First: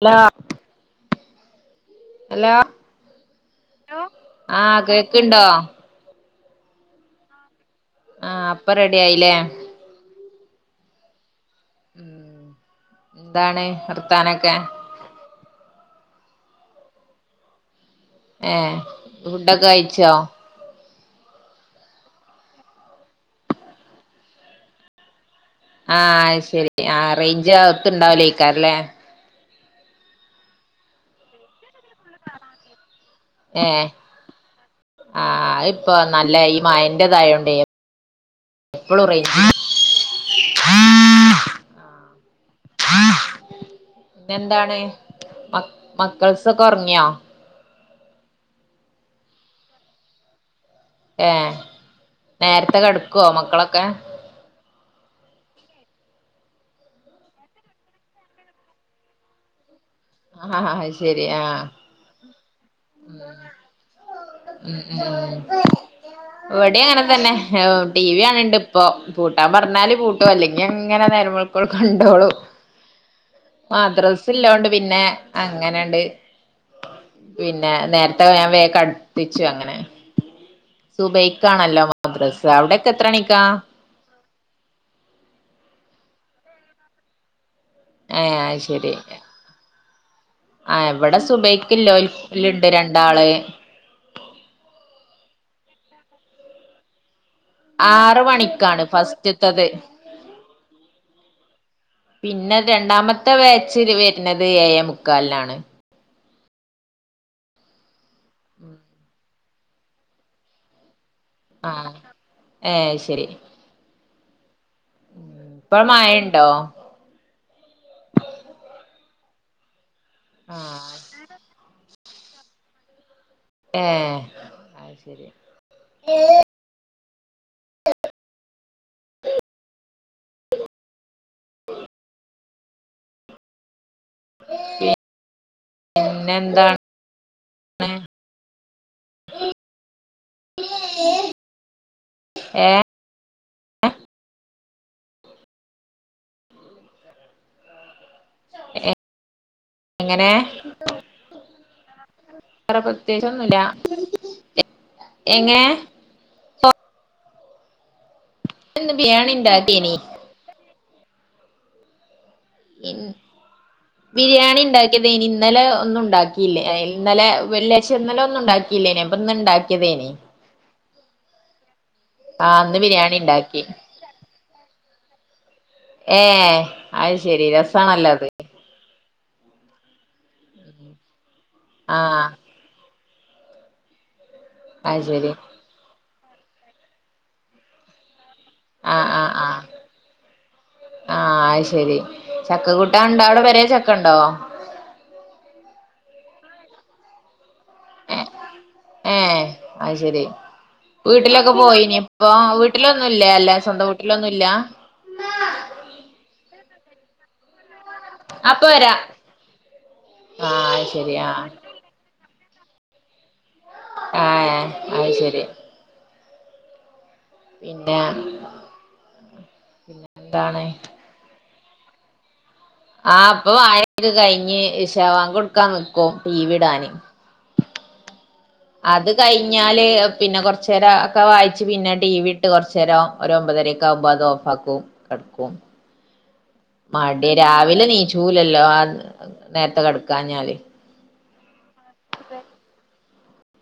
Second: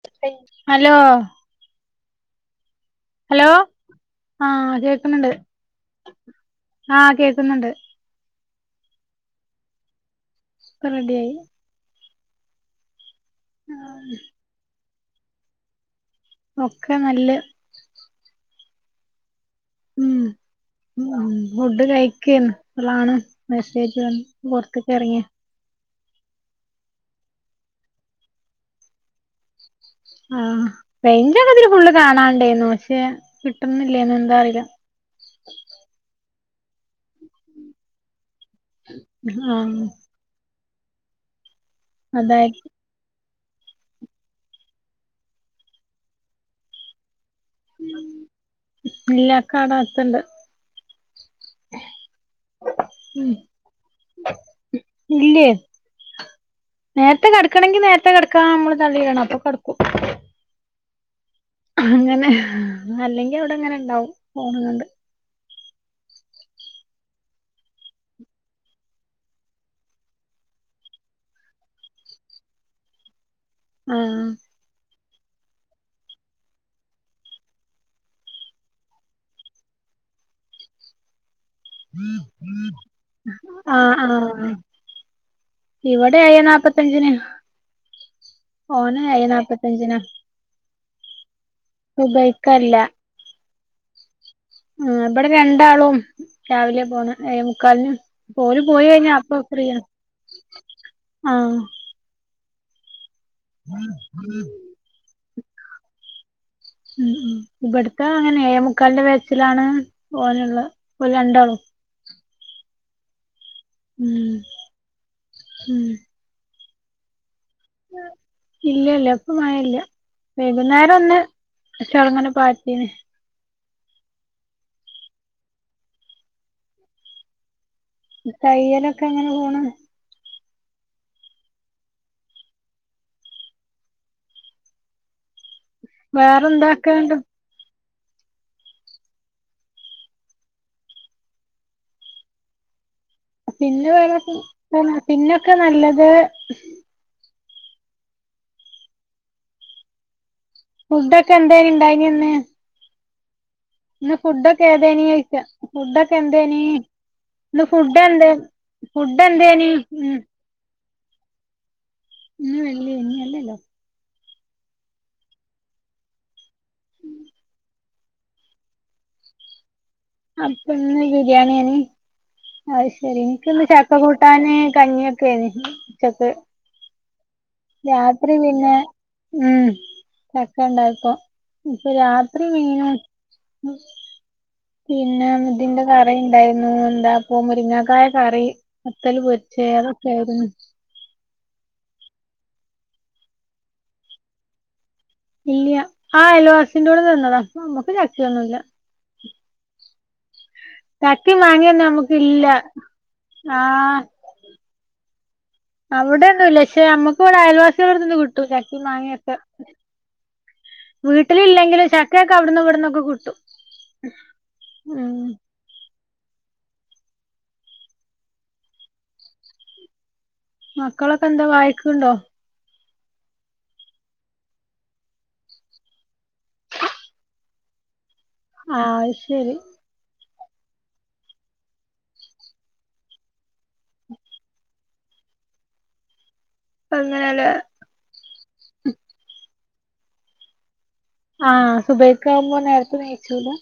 Hello hello. Hello. Hello ആഹ് കേൾക്ക്ണ്ണ്ട് ആഹ് കേക്ക്ണ്ണ്ട്. ആഹ് ഇപ്പ റെഡി ആയില്ലേ? ഇപ്പ റെടിയായി. എന്താണ് വർത്താനൊക്കെ? ഒക്കെ നല്ലത്. ഏ ഫുഡൊക്കെ കഴിച്ചോ? ഉം ഫുഡ് കൈക്കേന്നു അപ്പളാണ് മെസ്സേജ് വന്ന് പുറത്തേക്കിറങ്ങിയത്. ആഹ അയ് ശരി ആ അറേഞ്ച് അകത്ത്ണ്ടാവുലേക്കാരുല്ലേ? ആഹ റെയ്ഞ്ചൊ കെ ഇതിൽ ഫുള്ള് കാണാണ്ടേന്നു പക്ഷേ കിട്ടുന്നില്ലേന്നു എന്താ അറിയില്ല. ആ ഇപ്പൊ നല്ല ഈ മയ തായോണ്ട റൈഞ്ച ആഹ് അതായത് എന്താണ് മക്കൾസൊക്കെ ഒ റങ്ങിയോ ഇല്ലക്കണോ അകത്ത് ണ്ട് ഏ നേരത്തെക്കെടുക്കോ മക്കളൊക്കെ ഇല്ലെയ് നേരത്തെ കടക്കണെങ്കിൽ നേരത്തെ കടക്കാ നമ്മള് തള്ളിഇടണം അപ്പ കടക്കും ആഹ് ആ ശരി ആ അങ്ങനെ അല്ലെങ്കിൽ അവിടെ ഇങ്ങനെ ഇണ്ടാവും ഫോണ് കണ്ട് [inaudible] ഇവിടെ അങ്ങനെ തന്നെ ടിവി ആണിണ്ട് ഇപ്പൊ പൂട്ടാൻ പറഞ്ഞാല് പൂട്ടും അല്ലെങ്കിൽ അങ്ങനെ നേരം വെളി ഇപ്പോൾ കണ്ടോളും ആഹ് മദ്രസ് ഇല്ലതോണ്ട് പിന്നെ അങ്ങനെയണ്ട് പിന്നെ നേരത്തെ ഞാൻ വേ കടുപ്പി ച്ചു അങ്ങനെ സുബൈക്കാണല്ലോ മദ്രസ് അവിടൊക്കെ എത്ര മണിക്കാ ആഹ് ആഹ് ഇവിടെ ഏ യെ നാപത്തഞ്ചിന് ഏഹ് അത് ഓന എയെ നാപ്പത്തി നപ്പത്തഞ്ജിന ആ ഇവിടെ സുബൈക്ക് ലോല് ണ്ട് സുബൈക്കല്ല രണ്ടാള് ആ ഇവിടെ രണ്ടാളും രാവിലെ പോണ ക്കാലിന് ആറ് ഓല് മണിക്കാണ് പോയി കഴിഞ്ഞാ അപ്പ ഫസ്റ്റ്ത്തത് ഫ്രീയ ആഹ പിന്നെ രണ്ടാമത്തെ വേച്ച് ര് വരുന്നത് ഏ എ മുക്കാലിനാണ് ഉം ഉം ഇബടുക്കാ അങ്ങനെഎഴേ മുക്കാലിന്റെ വെ ച്ചിലാണ് ഓനുള്ളത് ഒല് രണ്ടാളും ആ ഏ ശരി ഉം ഇപ്പ ഉം മയണ്ടോ ഇല്ല ഇല്ല ഇപ്പ മയല്ല വൈകുന്നേര ആഹ് ഒന്ന് പഷേ അവിടങ്ങനെ പാറ്റീന് ഏ അഹ് ശരി തയ്യലൊക്കെ എങ്ങനെ പോണ് [inaudible] [inaudible] പിന്നെ എന്താണ് വേറെന്താക്കണ്ട് [inaudible] ഏ പിന്നെ പിന്നൊക്കെ നല്ലത് എങ്ങനെ ഫുഡൊക്കെ എന്തെ ഉണ്ടായിന്ന് വേറെ പ്രത്യേകിച്ച് ഒന്നുല്ല ഇന്ന് ഫുഡൊക്കെ ഏതേനീ ചോയ്ച്ച ഫുഡൊക്കെ എന്തേനി ഇന്ന് ഫുഡ് എന്തെ ഇന്ന് ഫുഡ് ബിരിയാണി എന്തേനീ ഇണ്ടാക്കേനി ഉം ഇന്ന് വെള്ളി ഇനിയല്ലല്ലോ ബിരിയാണി ഉണ്ടാക്കിയതെനി ഇന്നലെ ഒന്നും ഉണ്ടാക്കിയില്ല ഇന്നലെ വെള്ളിയാഴ്ച ഇന്നലെ ഒന്നു ഉണ്ടാക്കി ഇല്ലേന അപ്പൊ ഇന്ന് ഉണ്ടാക്കിയതേനി അപ്പഇന്ന് ബിരിയാണിയാണ് ആഹ് ഇന്ന് അത് ബിരിയാണി ശെരി ഇണ്ടാക്കി എനിക്കിന്ന് ചക്ക കൂട്ടാന് കഞ്ഞിയൊക്കേനി ഉച്ചക്ക് ഏഹ് അത് ശെരി രസാണല്ലോ അത് രാത്രി പിന്നെ ഉം ചക്കണ്ടായപ്പോ ഇപ്പ ആഹ് രാത്രി മീനും അത് പിന്നെ ശരി ഇതിന്റെ കറിണ്ടായിന്നു എന്താപ്പോ മുരിങ്ങാക്കായ കറി ആഹ് ബത്തല് ആഹ് ആഹ് പൊരിച്ചേ അതൊക്കെയിരുന്നു ആഹ് അത് ശെരി ചക്കക്കൂട്ടാണ്ടോ അവ്ടെ പേരെ ചക്കണ്ടോ ഇല്ല്യ ആഹ് അയൽവാസിന്റോട്ന്ന് തന്നതാ ഇപ്പമ്മക്ക് ചക്കയൊന്നുല്ല ഏഹ് അത് ശെരി ചക്കിം വീട്ടിലൊക്കെ മാങ്ങിയൊന്നും പോയിനി ഇപ്പോ നമുക്കില്ല വീട്ടിലൊന്നുല്ല അല്ല സ്വന്തം ആഹ് വീട്ടിലൊന്നുല്ല അവിടെന്നുല്ല പക്ഷെ നമ്മുക്ക് ഇവടെ അയൽവാ സിളെട്ത്ത്ന്ന് കിട്ടും അപ്പൊ ചക്കിം വരാ മാങ്ങ്യയൊക്കെ ആഹ് അത് ശരി ആഹ് വീട്ടിലില്ലെങ്കിലും ച ക്കയൊക്കെ അവട്ന്നും ഇവട്ന്നൊക്കെ കിട്ടും ഏഹ് അത് ഉം ശരി പിന്നെ പിന്നെ എന്താണ് മക്കളൊക്കെന്താ വായിക്ക്ണ്ടോ ആഹ് ഇപ്പോ വായനൊക്കെ കഴിഞ്ഞ് ഇശാ ബ്ങ്കോട്ക്കാന്ന്ക്കും ടീവിടാന് ആഹ് അത് ശരി കഴിഞ്ഞാല് പിന്നെ കൊറച്ചേരം ഒക്കെ വായിച്ച് പിന്നെ ടിവി ഇട്ട് കൊറച്ചേരം ഒര് ഒമ്പതരെക്കാവുമ്പോ അത് ഓഫാക്കും കട്ക്കും മടി അങ്ങനെല്ലേ രാവിലെ നീച്ചൂലല്ലോ ആഹ് നേരത്തെ കെടക്കാഞ്ഞാല് ആഹ് സുബൈക്കാവുമ്പോ നേരത്തെ നീച്ചൂല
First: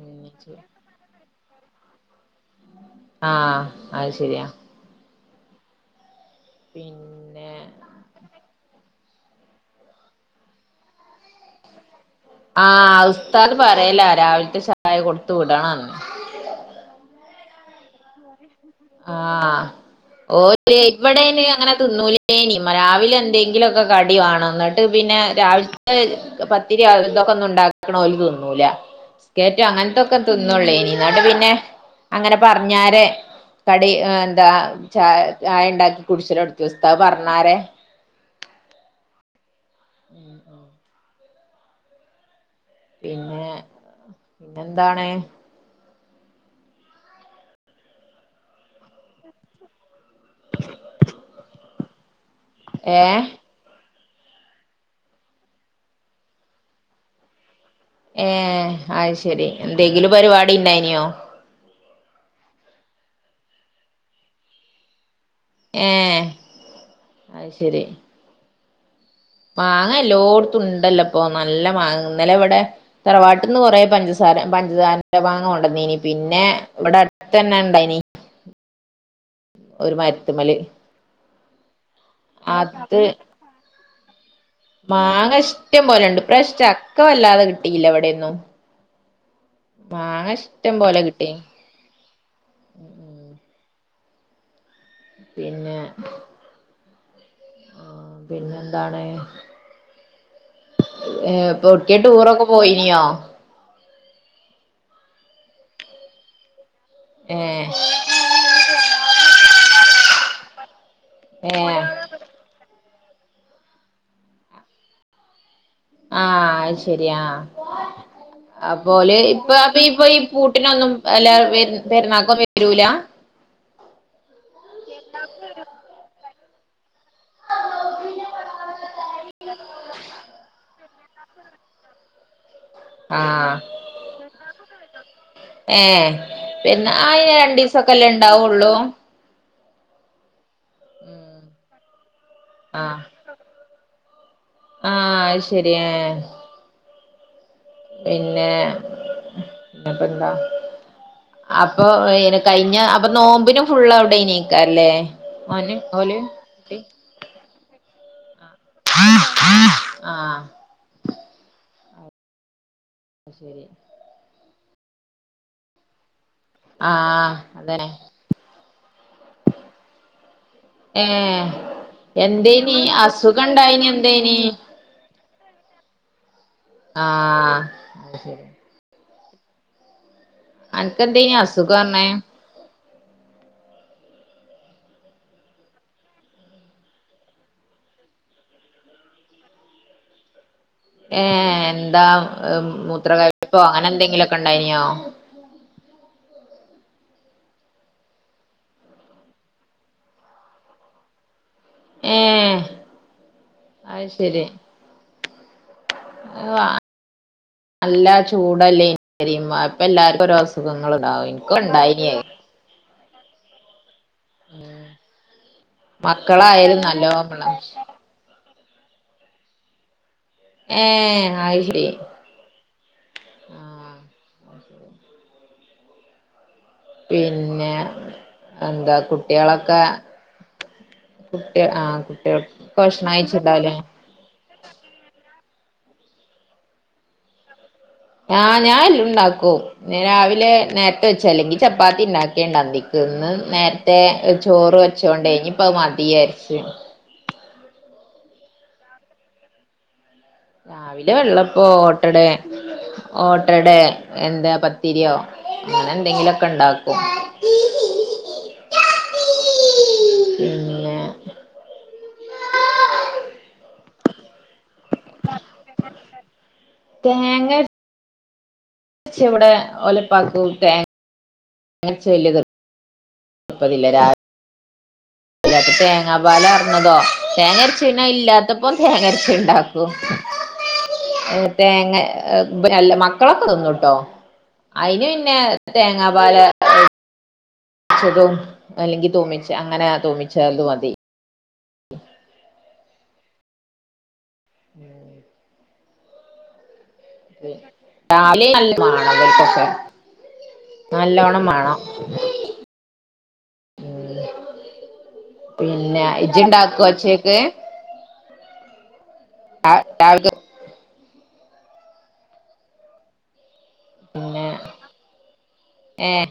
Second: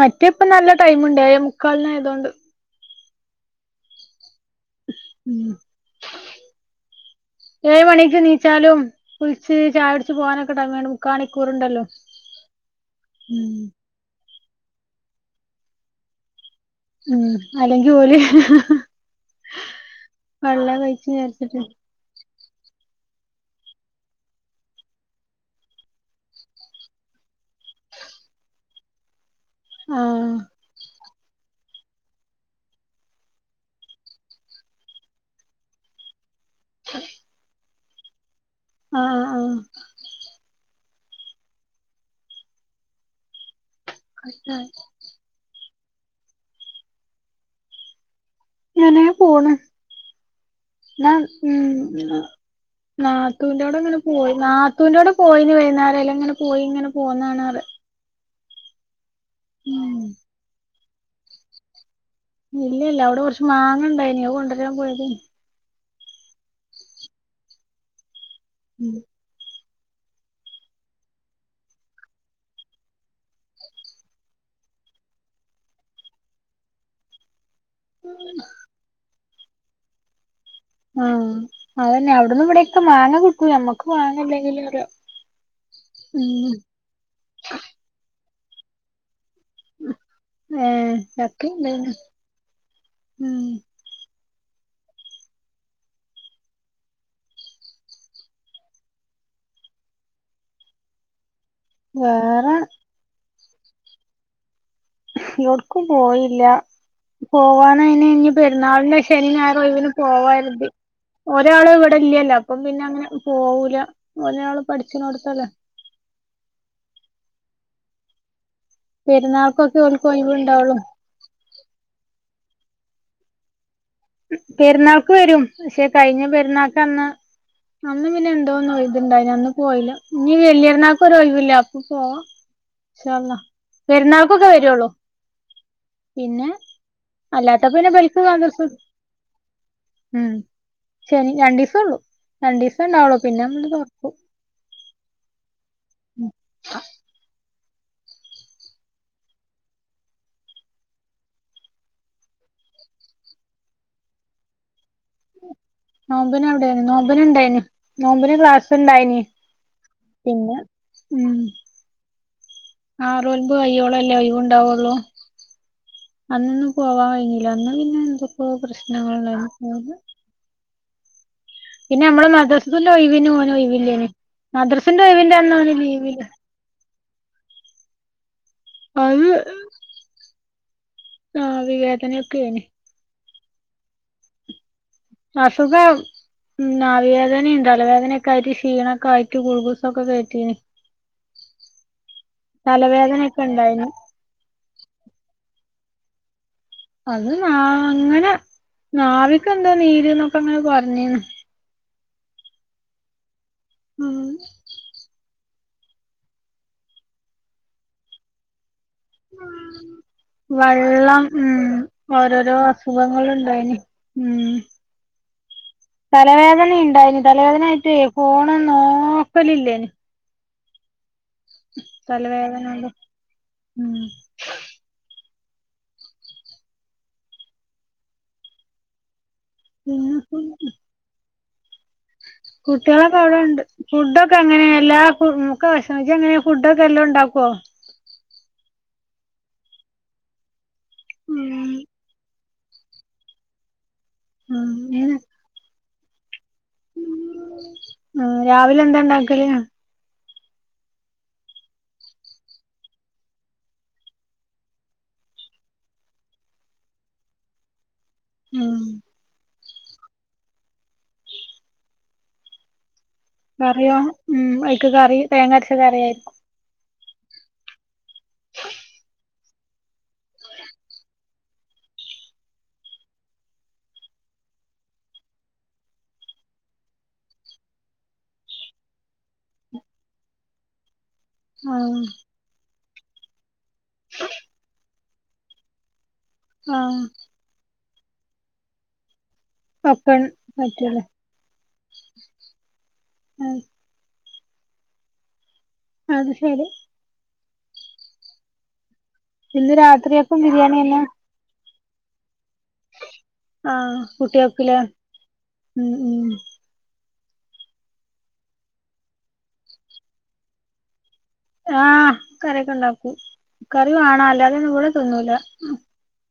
മറ്റേപ്പ നല്ല ടൈമ്ണ്ട് ഏഴേ മുക്കാലിനായതൊണ്ട് ആഹ് അത് ശരിയാ ഉം പിൻ ഏഴ് മണിക്ക് നീച്ചാലും കുളിച്ച് ചായുടിച്ച് പോകാനൊക്കെ ടൈമ്ണ്ട് മുക്കാ മണിക്കൂറ്ണ്ടല്ലോ ആഹ് ഉസ്താദ് പറേല രാവിലത്തെ ചായ കൊടുത്ത് വിടണന്ന് ഉം അല്ലെങ്കിൽ ഓല് ആഹ് ഓല് വെള്ളം കഴിച്ച് ഇവിടെയിന് വിചാരിച്ചിട്ട് അങ്ങനെ തിന്നൂ ലേനി മ രാവിലെ എന്തെങ്കിലൊക്കെ കടിവാണം ഇന്നെട്ട് പിന്നെ രാവിലത്തെ പത്തിരി അതുതൊക്കെ ഒന്നും ഇണ്ടാക്ക്ണ ഓല് തിന്നൂല ബിസ്ക്കേറ്റോ അങ്ങനത്തൊക്കെ ആഹ് തിന്നോള്ളേനി ഇന്നെട്ട് പിന്നെ അങ്ങനെ പറഞ്ഞാരെ കടി എന്താ ച ചായ ഇണ്ടാക്കി കുടിച്ചലൊട്ത്തി ഉസ്താദ് പറഞ്ഞാര ആഹ് ആഹ് ഉം ഉം പിന്നെ പിന്നെന്താണ് ഇങ്ങനെ പോണ് ഇന്നാ ഉം ഇന്നാ നാ ഏഹ് ത്തൂന്റോടെ ഇങ്ങനെ പോയി നാത്തൂന്റോടെ പോയിനി വൈന്നാരം അയിലെങ്ങനെ പോയിങ്ങനെ പോന്നാണ്റ്യാ ഏഹ് അത് ശെരി ഉം എന്തെങ്കിലും പരിപാടിണ്ടായിന്യോ ഇല്ല ഇല്ല അവ്ടെ കൊറച്ച് മാങ്ങണ്ടായിനി അത് കൊണ്ടരാൻ പോയതേനി ഏഹ് അത് ശെരി ഉം മാങ്ങ എല്ലോട്ത്തും ഉണ്ടല്ലോ ഇപ്പോ നല്ല മാങ്ങ ഇന്നലെവടെ തറവാട്ട്ന്ന് കൊറേ പഞ്ചസാര പഞ്ചസാരന്റെ മാങ്ങ കൊണ്ടന്നീനി പിന്നെ ഇബടെ അട് ത്തന്നെ ഇണ്ടായിനി ഉ [inaudible] ഒര് മരത്ത്മ്മല് ആഹ് അതന്നെ അവിട്ന്ന് ഇവിടെക്കെ മാങ്ങ കിട്ടും ഞമ്മക്ക് മാങ്ങല്ലെങ്കിലുറ്യാ ഇഷ്ട്ടം പോലെണ്ട് ഇപ്രാശ്യം ചക്ക വല്ലാതെ കിട്ടിയില്ല ഇവിടെന്നും മാങ്ങഷ് ഏഹ് ചക്ക ഇണ്ടായിനു ഉം പിന്നെ ആഹ് പിന്നെന്താണ് ഏഹ് പൊട്ക്കെ വേറെ ടൂറോക്കെപോയിനിയോ ഒട്ക്കും പോയില്ല ഏഹ് പോവാനയിന് ഇഞ് പെരുന്നാളിന് ശനിനായരും ഒഴിവിന് പോവരുതി ഒരാള് ഏഹ് ഇവിടെല്ലല്ലോ അപ്പം പിന്നെ അങ്ങനെ പോവൂല ഒരാള് പഠിച്ണോട്ത്തല്ലേ ആഹ് അഹ് ശെരിയാ അപ്പോല് ഇപ്പ അപ്പൊ പെരുന്നാൾക്കൊക്കെ ഇപ്പൊ ഓൽക്ക് ഈ ഒഴിവുണ്ടാവുള്ളു പൂട്ടിനൊന്നും എല്ലാ പെരുന്നാക്കോ വരൂല പെരുന്നാൾക്ക് വരും പക്ഷെ കഴിഞ്ഞ പെരുന്നാൾക്കഅന്ന് അന്ന് പിന്നെ എന്തോന്നോ ഇത്ണ്ടായിനി അന്ന്പോയില്ല ഇഞ്ഞി വല്യര്ന്നാ ഇപ്പരു ഒഴിവില്ല അപ്പ പോ ഇൻഷാഅള്ളാ ആഹ് പെരുന്നാൾക്കൊക്കെ വരുള്ളൂ ഏഹ് പിന്നെ അയിന് അല്ലാത്തപ്പോന്നെ രണ്ടീസൊക്കെല്ലേ ഇബൽക്ക് മദ്രസ് ഇണ്ടാവുള്ളൂ ഉം ശനി ഉം രണ്ടീസൊള്ളൂ ആഹ് രണ്ടീസംണ്ടാവളൂ പിന്നെ നമ്മള് തൊർക്കും ആഹ് അഹ്ശരി ഏഹ് അ പിന്നെ എന്നിട്ടഎന്താ അപ്പോ കഴിഞ്ഞ അപ്പൊ നോമ്പിനും ഫുള്ള് അവിടെനെക്കാരാല്ലേ നോമ്പ്ന് അവിടെനി നോമ്പിനിണ്ടായിന് നോമ്പ്ന് ക്ലാസ്ണ്ടായിനി ആഹ് ഉം അത് ആറോൽമ്പ് ശരി കയ്യോളല്ലേ ഒയിവുണ്ടാവൊള്ളൂ അന്നൊന്നും പോവാൻ ആഹ് കഴിഞ്ഞില്ല അന്ന് അതന്നെ പിന്നെ എന്തൊക്കൊപ്രശ്നങ്ങള്ണ്ടയിനി ഏഹ് പിന്നെമ്മള് എന്തേനി മദ്രസിലെ ഒയിവിന് അസുഖണ്ടായിനി ഓന്ഒഴില്ലേനി എന്തേനി മദ്രസിന്റെ ഒഴിവിന്റെന്നോന് ഓൻ ലിവില് ആഹ് അഹ് ശരി അത് ക്കെന്തേനി അസുഖംന്നെ ക്കേനി അസുഖം ഉം നാവിവേദനിം തലവേദനൊക്കായിട്ട് ഷീണൊക്കെ ആയിട്ട് ഗുൾഗൂസൊക്കെകേറ്റീനി ഏഹ് എന്താ തലവേദനൊക്കെ മൂത്രകയിപ്പെ അങ്ങനെ ഇണ്ടായിന് എന്തെങ്കിലൊക്കെണ്ടായിനോ അത് നാ അങ്ങനെ നാവിക്കന്തോ നീര്ന്നൊക്കെങ്ങനെ പറഞീനി ഏഹ് അഹ് ഉം ശരി അത് വാ നല്ലചൂടല്ലേ ശരിമ്മ ഇപ്പ എല്ലാർക്കും ഓരെ അസുഖങ്ങള്ണ്ടാവും ഇനിക്കണ്ടായിനി അഹ് ഒരോഅസ് സുഖങ്ങള്ണ്ടായിനി പിന്നെ തലവേദനിണ്ടായിന് നല്ലോം തലവേദനആയിട്ടേ ഫോണ്നോക്കലില്ലേന് ഏഹ് തലവേദനോണ്ട് ഉം ഉ പിന്നെ എന്താ കുട്ടിളൊ [unintelligible] കുട്ടി ആ കുട്ട്യേൾ ഭഷ്ണംകയ്ച്ച്ണ്ടാവുലെ ഫുഡക്കെ എങ്ങനെ എല്ലാ ക്കു ഭക്ഷണംകയിച് ഇജ്എങ്ങനെ ഫുഡൊക്കെല്ലാണ്ടാക്കുവോ ആഹ് ഞാഎല്ലുംണ്ടാക്കും രാവിലെ നേര്ത്തെവെച്ച അല്ലെങ്കിൽ ഉം ചപ്പാത്തിണ്ടാക്കും പ്പീണ്ടന്തിക്ക്‌ ഇന്ന് നേരത്തെ ചോറ് ഉം വെച്ചോണ്ട് ഇന്നിപ്പ അഹ് മതിയാര്ച്ച് ആഹ് രാവിലെന്താണ്ടാക്കല് രാവിലെ വെള്ളപ്പോ ഓട്ടടെ ഓട്ടടെ എന്താ പത്തിരിയോ അങ്ങനെ എന്തെങ്കിലും ഒക്കെ ഇണ്ടാക്കും ആഹ് ഉം കറിയോ ഉം അതിക്ക് കറി തേങ്ങ അരച്ച കറിയായിരുരിക്കും തേങ്ങര ഇവിടെ ഒലപ്പാക്ക് തേങ്ങ [unintelligible] ഇല്ലാത്ത തേങ്ങാ പാല് പാർന്നതോ തേങ്ങരച്ചത് പിന്നെ അത് ഇല്ലാത്തപ്പ തേങ്ങ അരച്ചത് ഉണ്ടാക്കൂ [inaudible] തേങ്ങ ആഹ് മക്കളൊക്കെ തിന്നൂട്ടോ അതിന് പിന്നെ തേങ്ങാ പാൽ ആഹ് ച്ചതും അല്ലെങ്കിൽ തുമിച്ച അങ്ങനെ തുമിച്ചും മതി ഉം ഉം അത് ശരി കറി നല്ലോണം വേണം ഇവൽക്കൊക്കെ ഇന്ന് രാത്രിയക്കും ബിരിയാണി തന്നെ നല്ലോണം [unintelligible] ആഹ് കുട്ടികൾക്കില്ലേ ഉം പിന്നെ ഉം ഇജ്ടാക്കോ ഉച്ചേക്ക് ആഹ് [unintelligible] ആഹ് കറിക്കെ ഉണ്ടാക്കും കറി വേണം പിന്നെ അല്ലാതെ ഒന്നും ഇവൾ തിന്നൂല ഏഹ്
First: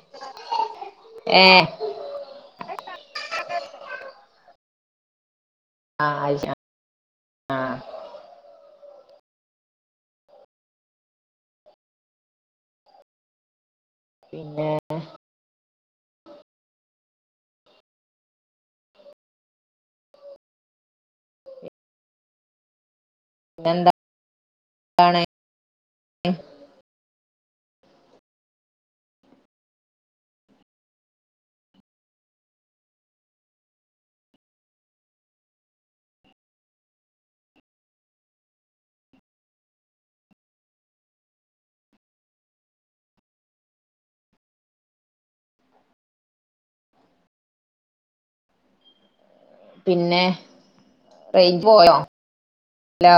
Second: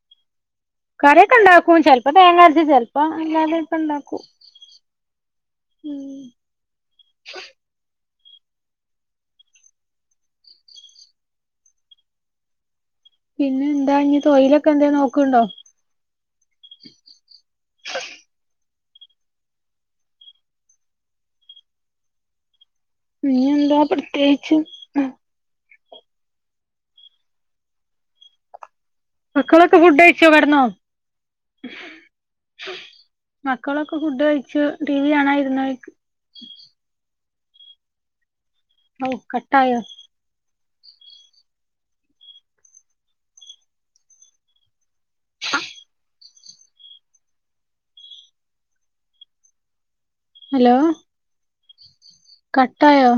കറിഒക്കെ ഏഹ് ഉണ്ടാക്കും ചെലപ്പോ തേങ്ങ അരച്ച ചെലപ്പോ അല്ലാതെ ഒക്കെ ഉണ്ടാക്കും ഉം ആഹ് അയിഷ ആഹ് പിന്നെ എന്താ ഇഞ്ഞ് പിന്നെ തൊഴിലൊക്കെ എന്തെലും നോക്ക്ണ്ടോ പിന്നെന്താ പിന്നെന്താണ് പ്രത്യേകിച്ച് മക്കളൊക്കെ ഫുഡ് കഴിച്ചോ കടന്നോ മക്കളൊക്കെ ഫുഡ് കഴിച്ചു ടി വി കാണാൻ ഇരുന്നു ഓ കട്ടായോ പിന്നെ ഹലോ റേഞ്ച് പോയോ കട്ടായോ ഹലോ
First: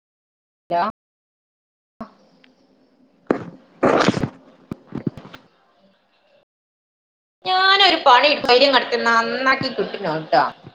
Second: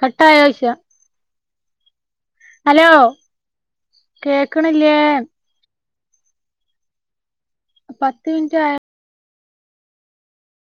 കട്ടായോ ചോയ്ച്ച ഹലോ ഹലോ കേക്ക്ണില്ലേ പത്ത് മിനിറ്റ് ആയോ [unintelligible]